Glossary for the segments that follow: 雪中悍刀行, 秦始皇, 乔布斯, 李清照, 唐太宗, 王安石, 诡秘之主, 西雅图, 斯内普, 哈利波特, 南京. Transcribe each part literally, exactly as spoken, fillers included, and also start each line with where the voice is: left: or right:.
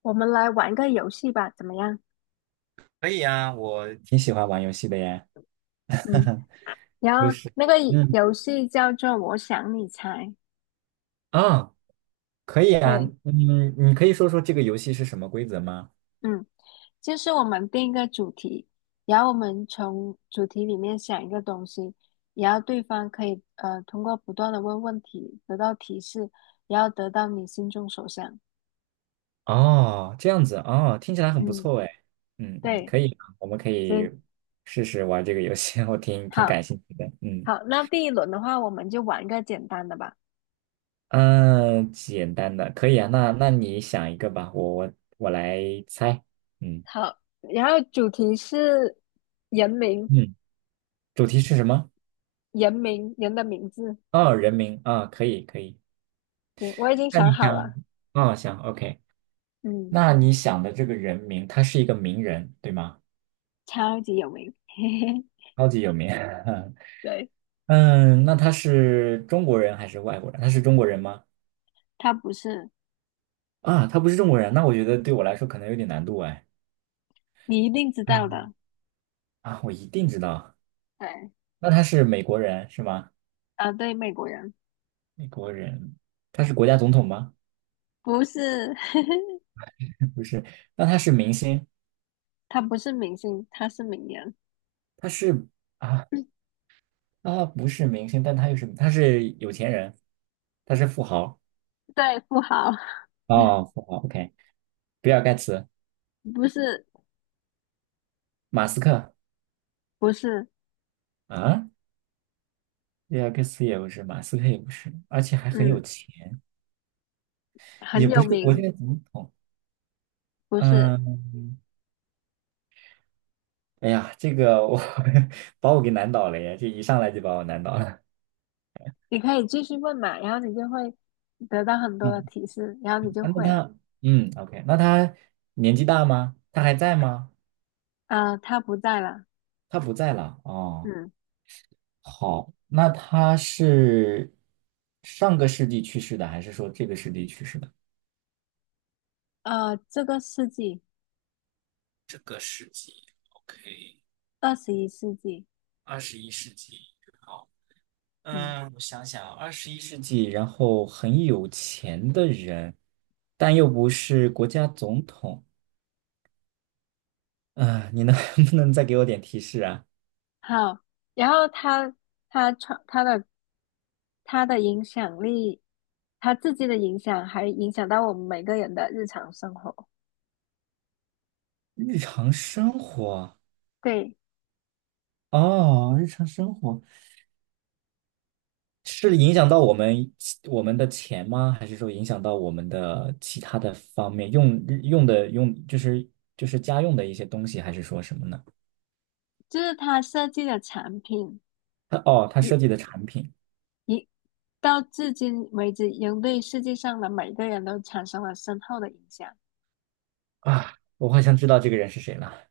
left: 我们来玩个游戏吧，怎么样？
right: 可以啊，我挺喜欢玩游戏的耶。
left: 嗯。然
right: 就
left: 后
right: 是，
left: 那个
right: 嗯，
left: 游戏叫做"我想你猜"。
right: 啊，可以啊，
left: 对。
right: 嗯，你可以说说这个游戏是什么规则吗？
left: 嗯，就是我们定一个主题，然后我们从主题里面想一个东西，然后对方可以呃通过不断的问问题得到提示，然后得到你心中所想。
right: 哦，这样子，哦，听起来很不
left: 嗯。
right: 错哎。嗯嗯，
left: 对。
right: 可以啊，我们可
left: 行。
right: 以试试玩这个游戏，我挺挺
left: 好。
right: 感兴趣的。嗯
left: 好，那第一轮的话，我们就玩一个简单的吧。
right: 嗯，呃简单的，可以啊。那那你想一个吧，我我我来猜。嗯
left: 好，然后主题是人名。
right: 嗯，主题是什么？
left: 人名，人的名字。
right: 哦，人名啊，可以可以。
left: 行，我已经
right: 那
left: 想
right: 你
left: 好
right: 想，
left: 了。
right: 哦，想，OK。
left: 嗯，
right: 那你想的这个人名，他是一个名人，对吗？
left: 超级有名。嘿嘿。
right: 超级有名。
left: 对。
right: 嗯，那他是中国人还是外国人？他是中国人吗？
left: 他不是。
right: 啊，他不是中国人，那我觉得对我来说可能有点难度哎。
left: 你一定知道
right: 嗯
left: 的。
right: 啊，我一定知道。
left: 对。
right: 那他是美国人是吗？
left: 啊，对，美国人。
right: 美国人，他是国家总统吗？
left: 不是。
right: 不是。那他是明星？
left: 他不是明星，他是名人。
right: 他是啊，啊，不是明星，但他又是他是有钱人，他是富豪。
left: 对，富豪。
right: 哦，富豪。OK,比尔盖茨、
left: 不是。
right: 马斯克
left: 不是。
right: 啊。列亚克斯也不是，马斯克也不是，而且还很有
left: 嗯，
right: 钱，也
left: 很
right: 不
left: 有
right: 是国家
left: 名。
right: 总统。
left: 不是。
right: 嗯，哎呀，这个我 把我给难倒了呀，这一上来就把我难倒了。
left: 你可以继续问嘛，然后你就会得到很多的
right: 嗯，
left: 提示，然后你就
right: 啊那
left: 会了。
right: 他，嗯，OK,那他年纪大吗？他还在吗？
left: 啊，他不在了。
right: 他不在了。哦，
left: 嗯。
right: 好，那他是上个世纪去世的，还是说这个世纪去世的？
left: 啊，这个世纪。
right: 这个世纪，OK,
left: 二十一世纪。
right: 二十一世纪，好。
left: 嗯。
right: 嗯，我想想啊，二十一世纪，然后很有钱的人，但又不是国家总统啊，你能 不能再给我点提示啊？
left: 好，然后他他创他的他的影响力，他自己的影响还影响到我们每个人的日常生活。
right: 日常生活
left: 对，
right: 哦，日常生活是影响到我们我们的钱吗？还是说影响到我们的其他的方面？用用的用就是就是家用的一些东西，还是说什么呢？
left: 就是他设计的产品，
right: 他哦，他
left: 一
right: 设计的产品
left: 一到至今为止，已经对世界上的每个人都产生了深厚的影响。
right: 啊，我好像知道这个人是谁了，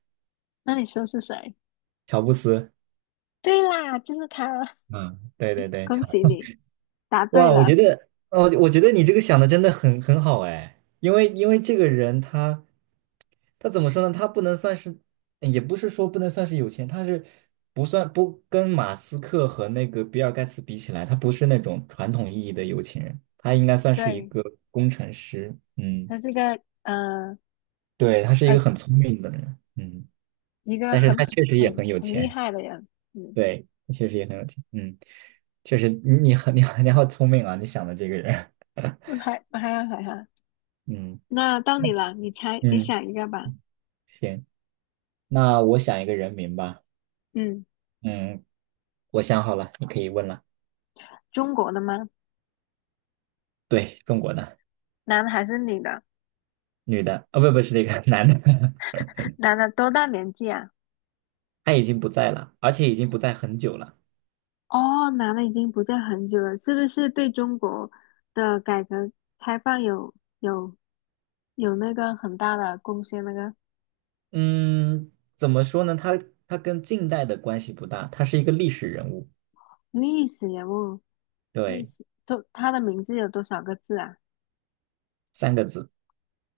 left: 那你说是谁？
right: 乔布斯。
left: 对啦，就是他。
right: 嗯，对对对，乔。
left: 恭喜你答对
right: 哇，我觉
left: 了。
right: 得，哦，我觉得你这个想的真的很很好哎，因为因为这个人他他怎么说呢？他不能算是，也不是说不能算是有钱，他是不算不跟马斯克和那个比尔盖茨比起来，他不是那种传统意义的有钱人，他应该算是一
left: 对，
right: 个工程师，嗯，
left: 他是一个呃
right: 对，他是一个
left: 呃
right: 很聪明的人，嗯，
left: 一个
right: 但是
left: 很
right: 他确实也
left: 很
right: 很有
left: 很厉
right: 钱，
left: 害的人。嗯，
right: 对，确实也很有钱，嗯，确实你你很你很你好聪明啊，你想的这个人，
left: 还还好还好。
right: 嗯
left: 那到你了，你猜，你
right: 嗯。
left: 想一个吧。
right: 行，那我想一个人名吧。
left: 嗯。
right: 嗯，我想好了，你可以问了。
left: 中国的吗？
right: 对，中国的
left: 男的还是女的？
right: 女的，啊，不不是那个 男的，
left: 男的多大年纪啊？
right: 他已经不在了，而且已经不在很久了。
left: 哦，男的已经不在很久了，是不是对中国的改革开放有有有那个很大的贡献？那个
right: 嗯，怎么说呢？他他跟近代的关系不大，他是一个历史人物。
left: 历史人物。历
right: 对，
left: 史，都，他的名字有多少个字啊？
right: 三个字。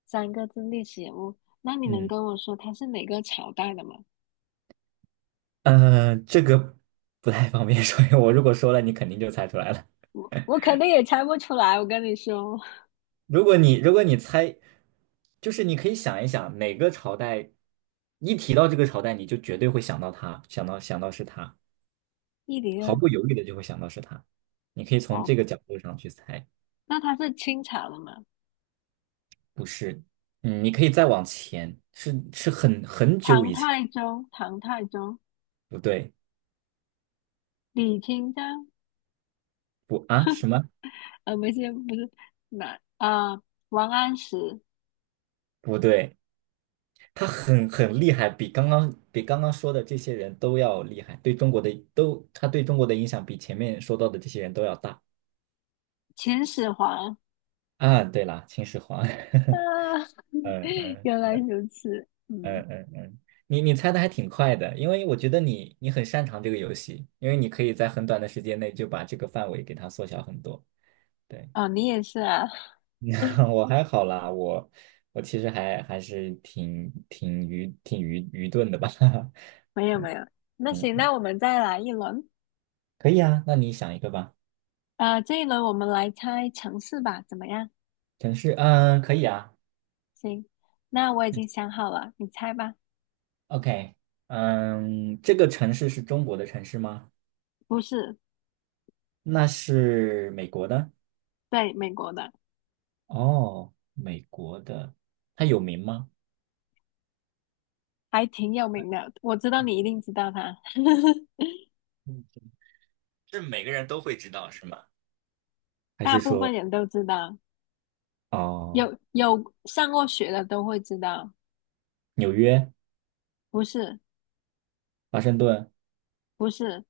left: 三个字，历史人物。那你能
right: 嗯，
left: 跟我说他是哪个朝代的吗？
right: 呃，这个不太方便说，因为我如果说了，你肯定就猜出来了。
left: 我肯定也猜不出来，我跟你说。
right: 如果你如果你猜，就是你可以想一想哪个朝代，一提到这个朝代，你就绝对会想到他，想到想到是他，
left: 一零
right: 毫
left: 二，
right: 不犹豫的就会想到是他。你可以从
left: 哦，
right: 这个角度上去猜，
left: 那他是清朝的吗？
right: 不是，嗯，你可以再往前，是是很很久
left: 唐
right: 以前，
left: 太宗，唐太宗。
right: 不对，
left: 李清照。
right: 不啊什 么？
left: 呃，不是不是。哪啊、王安石。
right: 不对，他很很厉害，比刚刚比刚刚说的这些人都要厉害，对中国的都，他对中国的影响比前面说到的这些人都要大。
left: 秦始皇
right: 啊，对了，秦始皇。
left: 啊。
right: 嗯嗯
left: 原来如此。
right: 嗯
left: 嗯。
right: 嗯嗯，你你猜的还挺快的，因为我觉得你你很擅长这个游戏，因为你可以在很短的时间内就把这个范围给它缩小很多。对，
left: 哦，你也是啊。
right: 我还好啦，我我其实还还是挺挺愚挺愚愚钝的吧。
left: 没有没有。那行，那
right: 嗯，
left: 我们再来一轮。
right: 可以啊，那你想一个吧。
left: 呃，这一轮我们来猜城市吧，怎么样？
right: 城市，嗯，可以啊。
left: 行，那我已
right: 嗯
left: 经想好了，你猜吧。
right: OK,嗯，这个城市是中国的城市吗？
left: 不是。
right: 那是美国的。
left: 对，美国的。
right: 哦，美国的，它有名吗？
left: 还挺有名的，我知道你一定知道它。
right: 是每个人都会知道是吗？还
left: 大
right: 是
left: 部分
right: 说
left: 人都知道。
right: 哦，
left: 有有上过学的都会知道。
right: 纽约、
left: 不是。
right: 华盛顿、
left: 不是。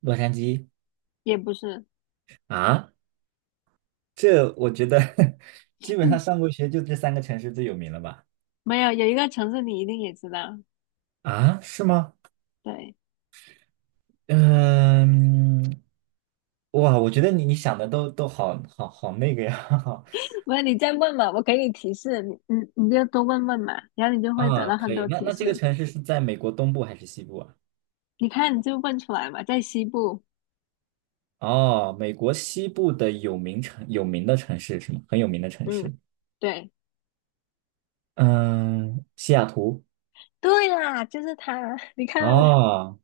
right: 洛杉矶
left: 也不是。
right: 啊？这我觉得 基本上
left: 嗯。
right: 上过学就这三个城市最有名了吧？
left: 没有。有一个城市你一定也知道。
right: 啊，是吗？
left: 对。
right: 嗯，哇，我觉得你你想的都都好好好那个呀。
left: 不是，你再问嘛，我给你提示，你你你就多问问嘛，然后你就会得
right: 啊，
left: 到
right: 可
left: 很多
right: 以。那
left: 提
right: 那这个
left: 示。
right: 城市是在美国东部还是西部啊？
left: 你看你就问出来嘛。在西部。
right: 哦，美国西部的有名城有名的城市是吗？很有名的城
left: 嗯。
right: 市。
left: 对。
right: 嗯，西雅图。
left: 对啦，就是它，你看。
right: 哦，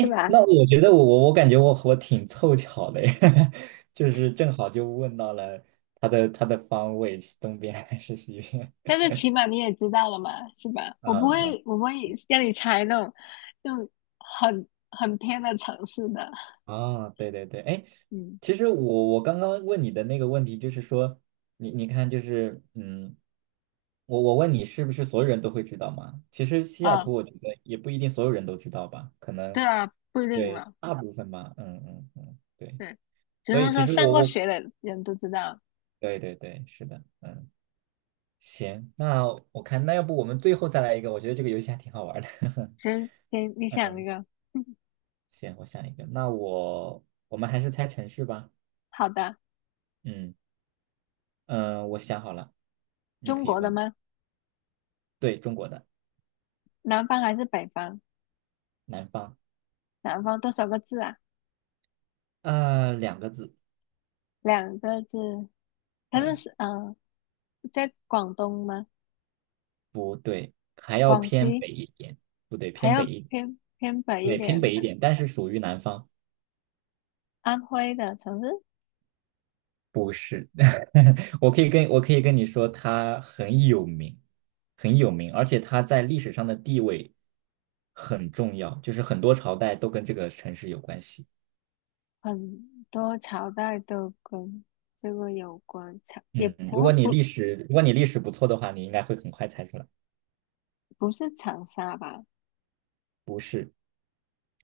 left: 是吧？
right: 那我觉得我我我感觉我我挺凑巧的耶，就是正好就问到了它的它的方位，是东边还是西边
left: 但是起码你也知道了嘛，是吧？我不
right: 嗯
left: 会，
right: 嗯，
left: 我不会让你猜那种那种很很偏的城市的。
right: 啊，对对对，哎，
left: 嗯
right: 其实我我刚刚问你的那个问题就是说，你你看就是嗯，我我问你是不是所有人都会知道嘛？其实西雅图
left: 啊。
right: 我觉得也不一定所有人都知道吧，可能
left: 对啊，不一定
right: 对
left: 了。
right: 大部分吧，嗯嗯嗯，对，
left: 对，只
right: 所以
left: 能
right: 其
left: 说
right: 实
left: 上
right: 我
left: 过
right: 我
left: 学的人都知道。
right: 对对对，是的，嗯。行，那我看，那要不我们最后再来一个？我觉得这个游戏还挺好玩的。
left: 行，行，你想一个。
right: 行，我想一个，那我我们还是猜城市吧。
left: 好的。
right: 嗯嗯、呃我想好了，你
left: 中
right: 可以
left: 国的
right: 问。
left: 吗？
right: 对，中国的
left: 南方还是北方？
right: 南方，
left: 南方多少个字啊？
right: 呃，两个字，
left: 两个字。它是
right: 对，
left: 是嗯、呃在广东吗？
right: 不对？还要
left: 广
right: 偏
left: 西。
right: 北一点，不对，
left: 还
right: 偏
left: 要
right: 北一，
left: 偏偏北一
right: 对，偏
left: 点
right: 北一
left: 的。
right: 点，但是属于南方，
left: 安徽的城市。
right: 不是。我可以跟我可以跟你说，他很有名，很有名，而且他在历史上的地位很重要，就是很多朝代都跟这个城市有关系。
left: 很多朝代都跟这个有关。长也
right: 嗯，如
left: 不
right: 果你
left: 不
right: 历史，如果你历史不错的话，你应该会很快猜出来。
left: 不是长沙吧？
right: 是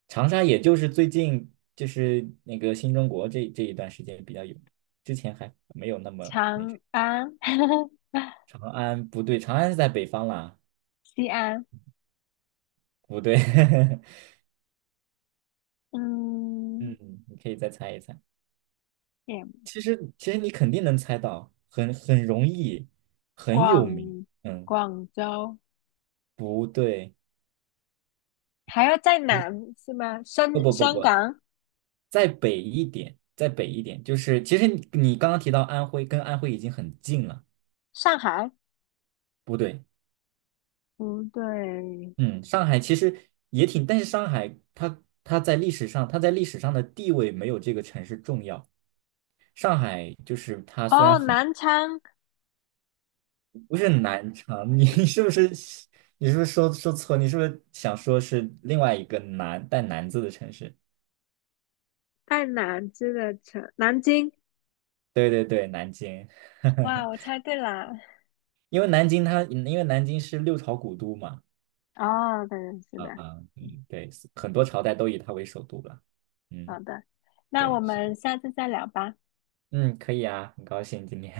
right: 长沙，也就是最近就是那个新中国这这一段时间比较有名，之前还没有那么那什
left: 长
right: 么。
left: 安。
right: 长安不对，长安是在北方啦，
left: 西安。
right: 不对。
left: 嗯。
right: 嗯，你可以再猜一猜。
left: 也
right: 其实其实你肯定能猜到，很很容易，很有名。
left: 广
right: 嗯，
left: 广州，
right: 不对，
left: 还要再
right: 你
left: 南是吗？
right: 不
left: 深
right: 不不
left: 香
right: 不，
left: 港。
right: 再北一点，再北一点，就是其实你你刚刚提到安徽，跟安徽已经很近了。
left: 上海？
right: 不对，
left: 不对。
right: 嗯，上海其实也挺，但是上海它它在历史上它在历史上的地位没有这个城市重要。上海就是它虽然
left: 哦，
right: 很
left: 南昌。
right: 不是南昌，你 是不是你是不是说说错？你是不是想说是另外一个南带"南"字的城市？
left: 在南这个城，南京。
right: 对对对，南京，
left: 哇，我猜对了。
right: 因为南京它因为南京是六朝古都嘛，
left: 哦，对，是的。
right: 啊、
left: 嗯，
right: 嗯，对，很多朝代都以它为首都了，嗯，
left: 好的，那我
right: 对，是，
left: 们下次再聊吧。
right: 嗯，可以啊，很高兴今天，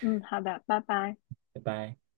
left: 嗯，好的，拜拜。
right: 拜拜。